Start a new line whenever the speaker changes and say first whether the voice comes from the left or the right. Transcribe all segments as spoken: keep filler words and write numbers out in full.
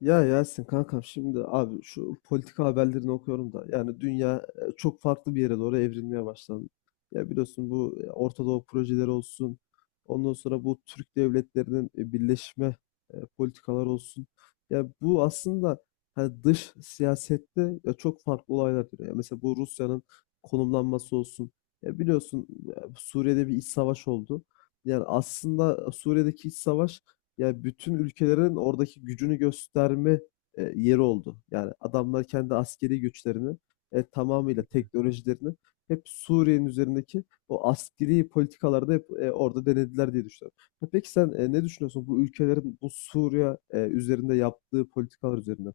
left: Ya Yasin kankam, şimdi abi şu politika haberlerini okuyorum da yani dünya e, çok farklı bir yere doğru evrilmeye başlandı. Ya biliyorsun bu e, Orta Doğu projeleri olsun, ondan sonra bu Türk devletlerinin e, birleşme e, politikaları olsun. Ya bu aslında hani dış siyasette ya çok farklı olaylar dönüyor. Ya mesela bu Rusya'nın konumlanması olsun. Ya biliyorsun, e, Suriye'de bir iç savaş oldu. Yani aslında Suriye'deki iç savaş, yani bütün ülkelerin oradaki gücünü gösterme e, yeri oldu. Yani adamlar kendi askeri güçlerini, e, tamamıyla teknolojilerini hep Suriye'nin üzerindeki o askeri politikalarda hep e, orada denediler diye düşünüyorum. Ha, peki sen e, ne düşünüyorsun bu ülkelerin bu Suriye e, üzerinde yaptığı politikalar üzerinde?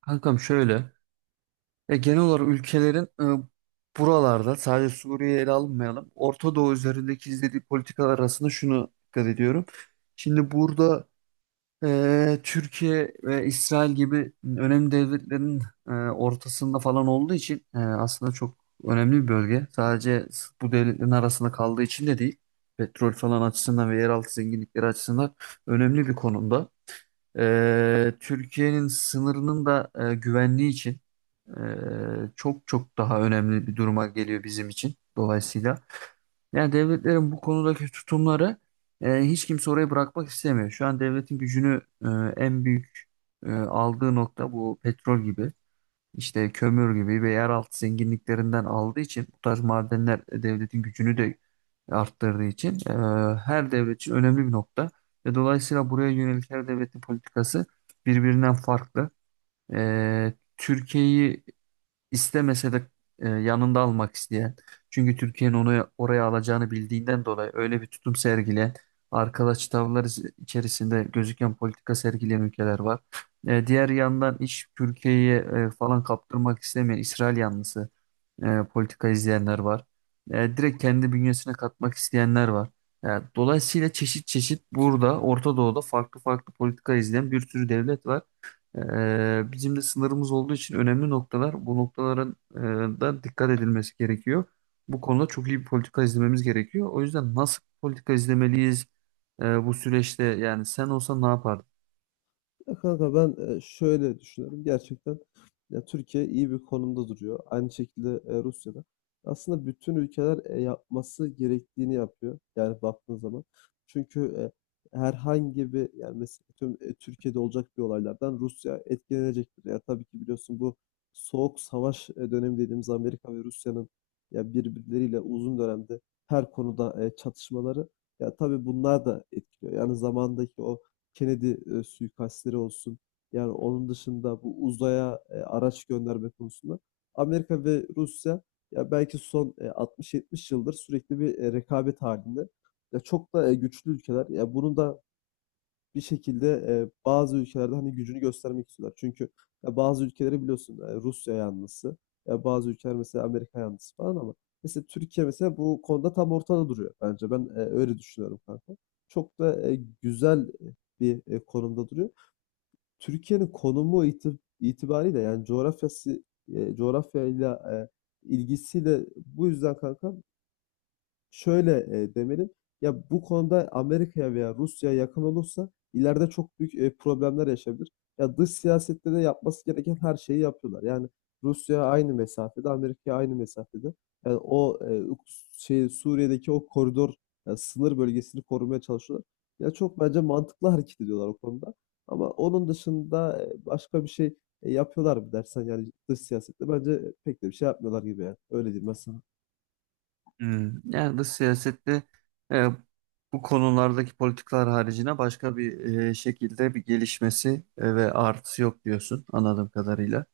right: Kankam şöyle. Ya genel olarak ülkelerin e, buralarda sadece Suriye'yi ele almayalım. Orta Doğu üzerindeki izlediği politikalar arasında şunu dikkat ediyorum. Şimdi burada e, Türkiye ve İsrail gibi önemli devletlerin e, ortasında falan olduğu için e, aslında çok önemli bir bölge. Sadece bu devletlerin arasında kaldığı için de değil. Petrol falan açısından ve yeraltı zenginlikleri açısından önemli bir konumda. E, Türkiye'nin sınırının da e, güvenliği için e, çok çok daha önemli bir duruma geliyor bizim için dolayısıyla. Yani devletlerin bu konudaki tutumları e, hiç kimse orayı bırakmak istemiyor. Şu an devletin gücünü e, en büyük e, aldığı nokta bu petrol gibi, işte kömür gibi ve yeraltı zenginliklerinden aldığı için bu tarz madenler devletin gücünü de arttırdığı için e, her devlet için önemli bir nokta. Ve dolayısıyla buraya yönelik her devletin politikası birbirinden farklı. E, Türkiye'yi İstemese de e, yanında almak isteyen, çünkü Türkiye'nin onu oraya alacağını bildiğinden dolayı öyle bir tutum sergileyen, arkadaş tavırlar iz- içerisinde gözüken politika sergileyen ülkeler var. E, diğer yandan iş Türkiye'ye e, falan kaptırmak istemeyen İsrail yanlısı e, politika izleyenler var. E, direkt kendi bünyesine katmak isteyenler var. E, Dolayısıyla çeşit çeşit burada Orta Doğu'da farklı farklı politika izleyen bir sürü devlet var. E, bizim de sınırımız olduğu için önemli noktalar bu noktaların e, da dikkat edilmesi gerekiyor. Bu konuda çok iyi bir politika izlememiz gerekiyor. O yüzden nasıl politika izlemeliyiz e, bu süreçte yani sen olsan ne yapardın?
left: Ya kanka ben e, şöyle düşünüyorum. Gerçekten ya Türkiye iyi bir konumda duruyor. Aynı şekilde e, Rusya'da. Aslında bütün ülkeler e, yapması gerektiğini yapıyor, yani baktığın zaman. Çünkü e, herhangi bir, yani mesela tüm e, Türkiye'de olacak bir olaylardan Rusya etkilenecektir. Ya tabii ki biliyorsun, bu soğuk savaş e, dönemi dediğimiz Amerika ve Rusya'nın ya birbirleriyle uzun dönemde her konuda e, çatışmaları, ya tabii bunlar da etkiliyor. Yani zamandaki o Kennedy e, suikastleri olsun. Yani onun dışında bu uzaya e, araç gönderme konusunda Amerika ve Rusya ya belki son e, altmış yetmiş yıldır sürekli bir e, rekabet halinde. Ya çok da e, güçlü ülkeler. Ya bunun da bir şekilde eee, bazı ülkelerde, hani, gücünü göstermek istiyorlar. Çünkü ya, bazı ülkeleri biliyorsun, eee, Rusya yanlısı, ya bazı ülkeler mesela Amerika yanlısı falan, ama mesela Türkiye mesela bu konuda tam ortada duruyor bence. Ben eee, öyle düşünüyorum kanka. Çok da eee, güzel bir eee, konumda duruyor. Türkiye'nin konumu iti itibariyle yani coğrafyası, eee, coğrafyayla eee, ilgisiyle. Bu yüzden kanka şöyle e, demeliyim. Ya bu konuda Amerika'ya veya Rusya'ya yakın olursa ileride çok büyük e, problemler yaşayabilir. Ya dış siyasette de yapması gereken her şeyi yapıyorlar. Yani Rusya aynı mesafede, Amerika aynı mesafede. Yani o e, şey, Suriye'deki o koridor, yani sınır bölgesini korumaya çalışıyorlar. Ya çok bence mantıklı hareket ediyorlar o konuda. Ama onun dışında e, başka bir şey e, yapıyorlar mı dersen, yani dış siyasette bence pek de bir şey yapmıyorlar gibi. Yani öyle diyeyim ben.
right: Hmm, Yani dış siyasette e, bu konulardaki politikalar haricine başka bir e, şekilde bir gelişmesi e, ve artısı yok diyorsun anladığım kadarıyla.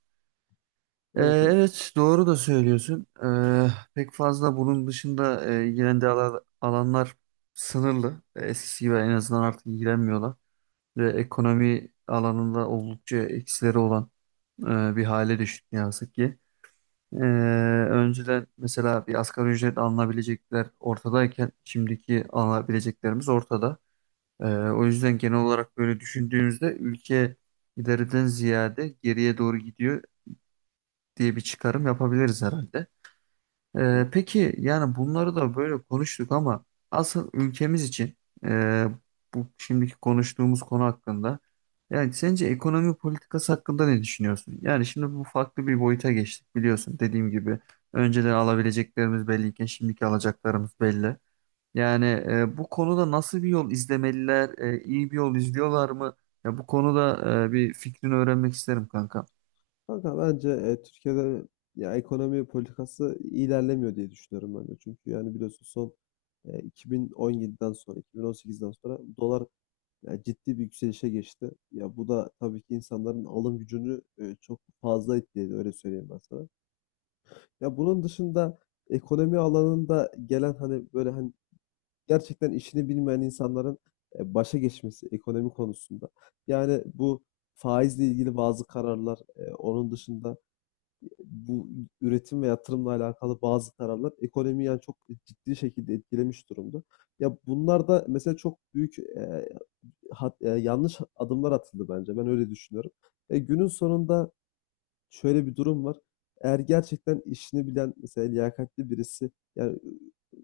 right: E,
left: Evet, evet.
right: evet doğru da söylüyorsun. E, pek fazla bunun dışında e, ilgilendiği ala- alanlar sınırlı. E, eskisi gibi en azından artık ilgilenmiyorlar. Ve ekonomi alanında oldukça eksileri olan e, bir hale düştük ne yazık ki. Ee, Önceden mesela bir asgari ücret alınabilecekler ortadayken şimdiki alınabileceklerimiz ortada. Ee, o yüzden genel olarak böyle düşündüğümüzde ülke ileriden ziyade geriye doğru gidiyor diye bir çıkarım yapabiliriz herhalde.
left: Hı
right: Ee,
left: hı.
right: peki yani bunları da böyle konuştuk ama asıl ülkemiz için e, bu şimdiki konuştuğumuz konu hakkında yani sence ekonomi politikası hakkında ne düşünüyorsun? Yani şimdi bu farklı bir boyuta geçtik biliyorsun dediğim gibi önceden alabileceklerimiz belliyken şimdiki alacaklarımız belli. Yani e, bu konuda nasıl bir yol izlemeliler, e, iyi bir yol izliyorlar mı? Ya bu konuda e, bir fikrini öğrenmek isterim kanka.
left: Kanka bence e, Türkiye'de ya ekonomi politikası ilerlemiyor diye düşünüyorum ben de. Çünkü yani biliyorsun, son e, iki bin on yediden sonra, iki bin on sekizden sonra dolar ya ciddi bir yükselişe geçti. Ya bu da tabii ki insanların alım gücünü e, çok fazla etkiledi, öyle söyleyeyim ben sana. Ya bunun dışında ekonomi alanında gelen, hani böyle hani gerçekten işini bilmeyen insanların e, başa geçmesi ekonomi konusunda. Yani bu faizle ilgili bazı kararlar, e, onun dışında bu üretim ve yatırımla alakalı bazı kararlar ekonomiyi yani çok ciddi şekilde etkilemiş durumda. Ya bunlar da mesela çok büyük e, hat- e, yanlış adımlar atıldı bence. Ben öyle düşünüyorum. E, günün sonunda şöyle bir durum var. Eğer gerçekten işini bilen, mesela liyakatli birisi, yani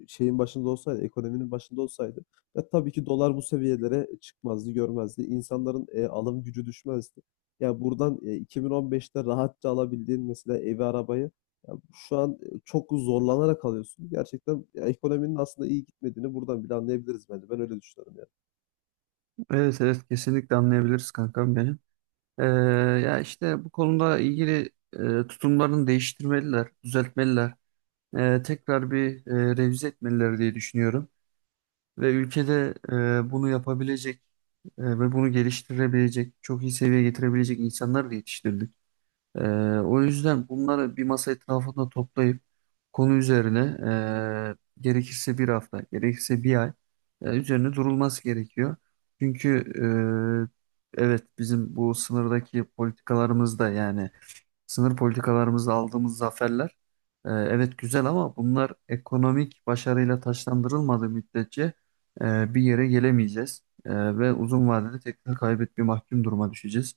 left: şeyin başında olsaydı, ekonominin başında olsaydı, ya tabii ki dolar bu seviyelere çıkmazdı, görmezdi. İnsanların e, alım gücü düşmezdi. Ya buradan e, iki bin on beşte rahatça alabildiğin mesela evi, arabayı ya şu an e, çok zorlanarak alıyorsun. Gerçekten ya ekonominin aslında iyi gitmediğini buradan bile anlayabiliriz bence. Ben öyle düşünüyorum yani.
right: Evet, evet, kesinlikle anlayabiliriz kankam benim. Ee, Ya işte bu konuda ilgili e, tutumlarını değiştirmeliler, düzeltmeliler. Ee, tekrar bir e, revize etmeliler diye düşünüyorum. Ve ülkede e, bunu yapabilecek e, ve bunu geliştirebilecek, çok iyi seviyeye getirebilecek insanlar da yetiştirdik. Ee, O yüzden bunları bir masa etrafında toplayıp konu üzerine e, gerekirse bir hafta, gerekirse bir ay e, üzerine durulması gerekiyor. Çünkü e, evet bizim bu sınırdaki politikalarımız da yani sınır politikalarımızda aldığımız zaferler e, evet güzel ama bunlar ekonomik başarıyla taçlandırılmadığı müddetçe e, bir yere gelemeyeceğiz. E, ve uzun vadede tekrar kaybet bir mahkum duruma düşeceğiz.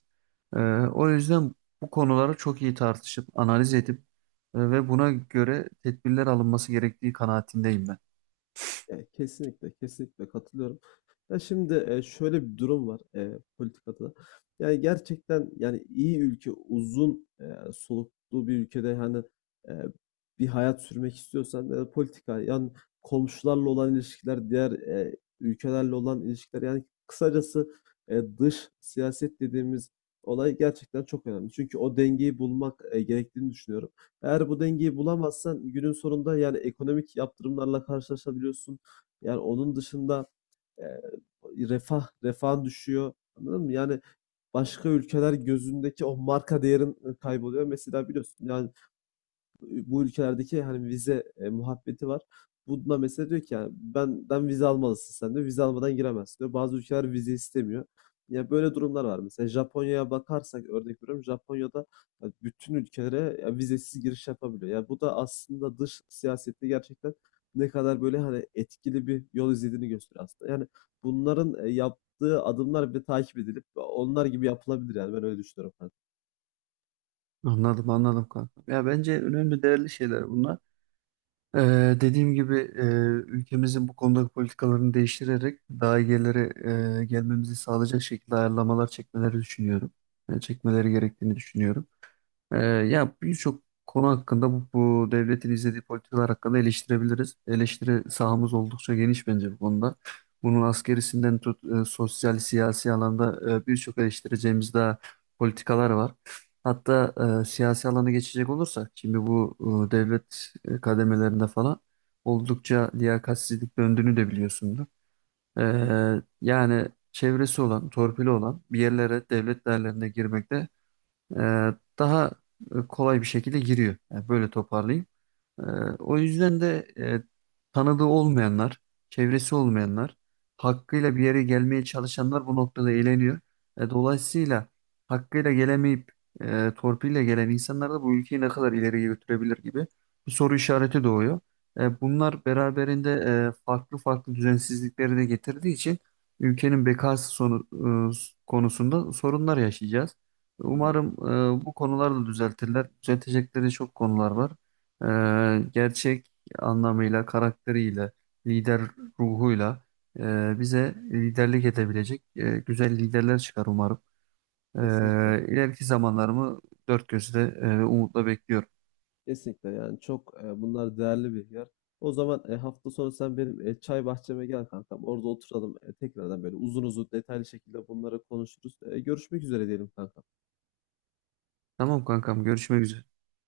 right: E, O yüzden bu konuları çok iyi tartışıp analiz edip e, ve buna göre tedbirler alınması gerektiği kanaatindeyim ben.
left: Ya, kesinlikle, kesinlikle katılıyorum. Ya şimdi e, şöyle bir durum var e, politikada da. Yani gerçekten, yani iyi ülke, uzun e, soluklu bir ülkede hani e, bir hayat sürmek istiyorsan, e, politika yani komşularla olan ilişkiler, diğer e, ülkelerle olan ilişkiler, yani kısacası e, dış siyaset dediğimiz olay gerçekten çok önemli. Çünkü o dengeyi bulmak e, gerektiğini düşünüyorum. Eğer bu dengeyi bulamazsan günün sonunda yani ekonomik yaptırımlarla karşılaşabiliyorsun. Yani onun dışında eee, refah refahın düşüyor. Anladın mı? Yani başka ülkeler gözündeki o marka değerin kayboluyor. Mesela biliyorsun yani, bu ülkelerdeki hani vize eee, muhabbeti var. Bunda mesela diyor ki, yani benden vize almalısın sen diyor. Vize almadan giremezsin diyor. Bazı ülkeler vize istemiyor. Ya böyle durumlar var. Mesela Japonya'ya bakarsak, örnek veriyorum, Japonya'da ya bütün ülkelere ya vizesiz giriş yapabiliyor. Ya bu da aslında dış siyasette gerçekten ne kadar böyle hani etkili bir yol izlediğini gösteriyor aslında. Yani bunların eee, yaptığı adımlar bile takip edilip onlar gibi yapılabilir, yani ben öyle düşünüyorum kanka.
right: Anladım, anladım kanka. Ya bence önemli değerli şeyler bunlar. Ee, Dediğim gibi e, ülkemizin bu konudaki politikalarını değiştirerek daha iyi yerlere e, gelmemizi sağlayacak şekilde ayarlamalar çekmeleri düşünüyorum. E, çekmeleri gerektiğini düşünüyorum. Ee, ya birçok konu hakkında bu, bu devletin izlediği politikalar hakkında eleştirebiliriz. Eleştiri sahamız oldukça geniş bence bu konuda. Bunun askerisinden tut e, sosyal, siyasi alanda e, birçok eleştireceğimiz daha politikalar var. Hatta e, siyasi alana geçecek olursak şimdi bu e, devlet e, kademelerinde falan oldukça liyakatsizlik döndüğünü de biliyorsundur.
left: Hı hı.
right: Ee, yani çevresi olan, torpili olan bir yerlere devlet değerlerine girmekte e, daha e, kolay bir şekilde giriyor. Yani böyle toparlayayım. Ee, O yüzden de e, tanıdığı olmayanlar, çevresi olmayanlar, hakkıyla bir yere gelmeye çalışanlar bu noktada eğleniyor. E, dolayısıyla hakkıyla gelemeyip e, torpille gelen insanlar da bu ülkeyi ne kadar ileriye götürebilir gibi bir soru işareti doğuyor. E, bunlar beraberinde e, farklı farklı düzensizlikleri de getirdiği için ülkenin bekası sonu, e, konusunda sorunlar yaşayacağız.
left: Hı hı.
right: Umarım e, bu konular da düzeltirler. Düzeltecekleri çok konular var. Ee, gerçek anlamıyla, karakteriyle, lider ruhuyla e, bize liderlik edebilecek e, güzel liderler çıkar umarım. Ee,
left: Kesinlikle.
right: ileriki zamanlarımı dört gözle e, umutla bekliyorum.
left: Kesinlikle, yani çok e, bunlar değerli bilgiler. O zaman e, hafta sonu sen benim e, çay bahçeme gel kankam. Orada oturalım, e, tekrardan böyle uzun uzun detaylı şekilde bunları konuşuruz. E, görüşmek üzere diyelim kankam.
right: Tamam kankam, görüşmek üzere.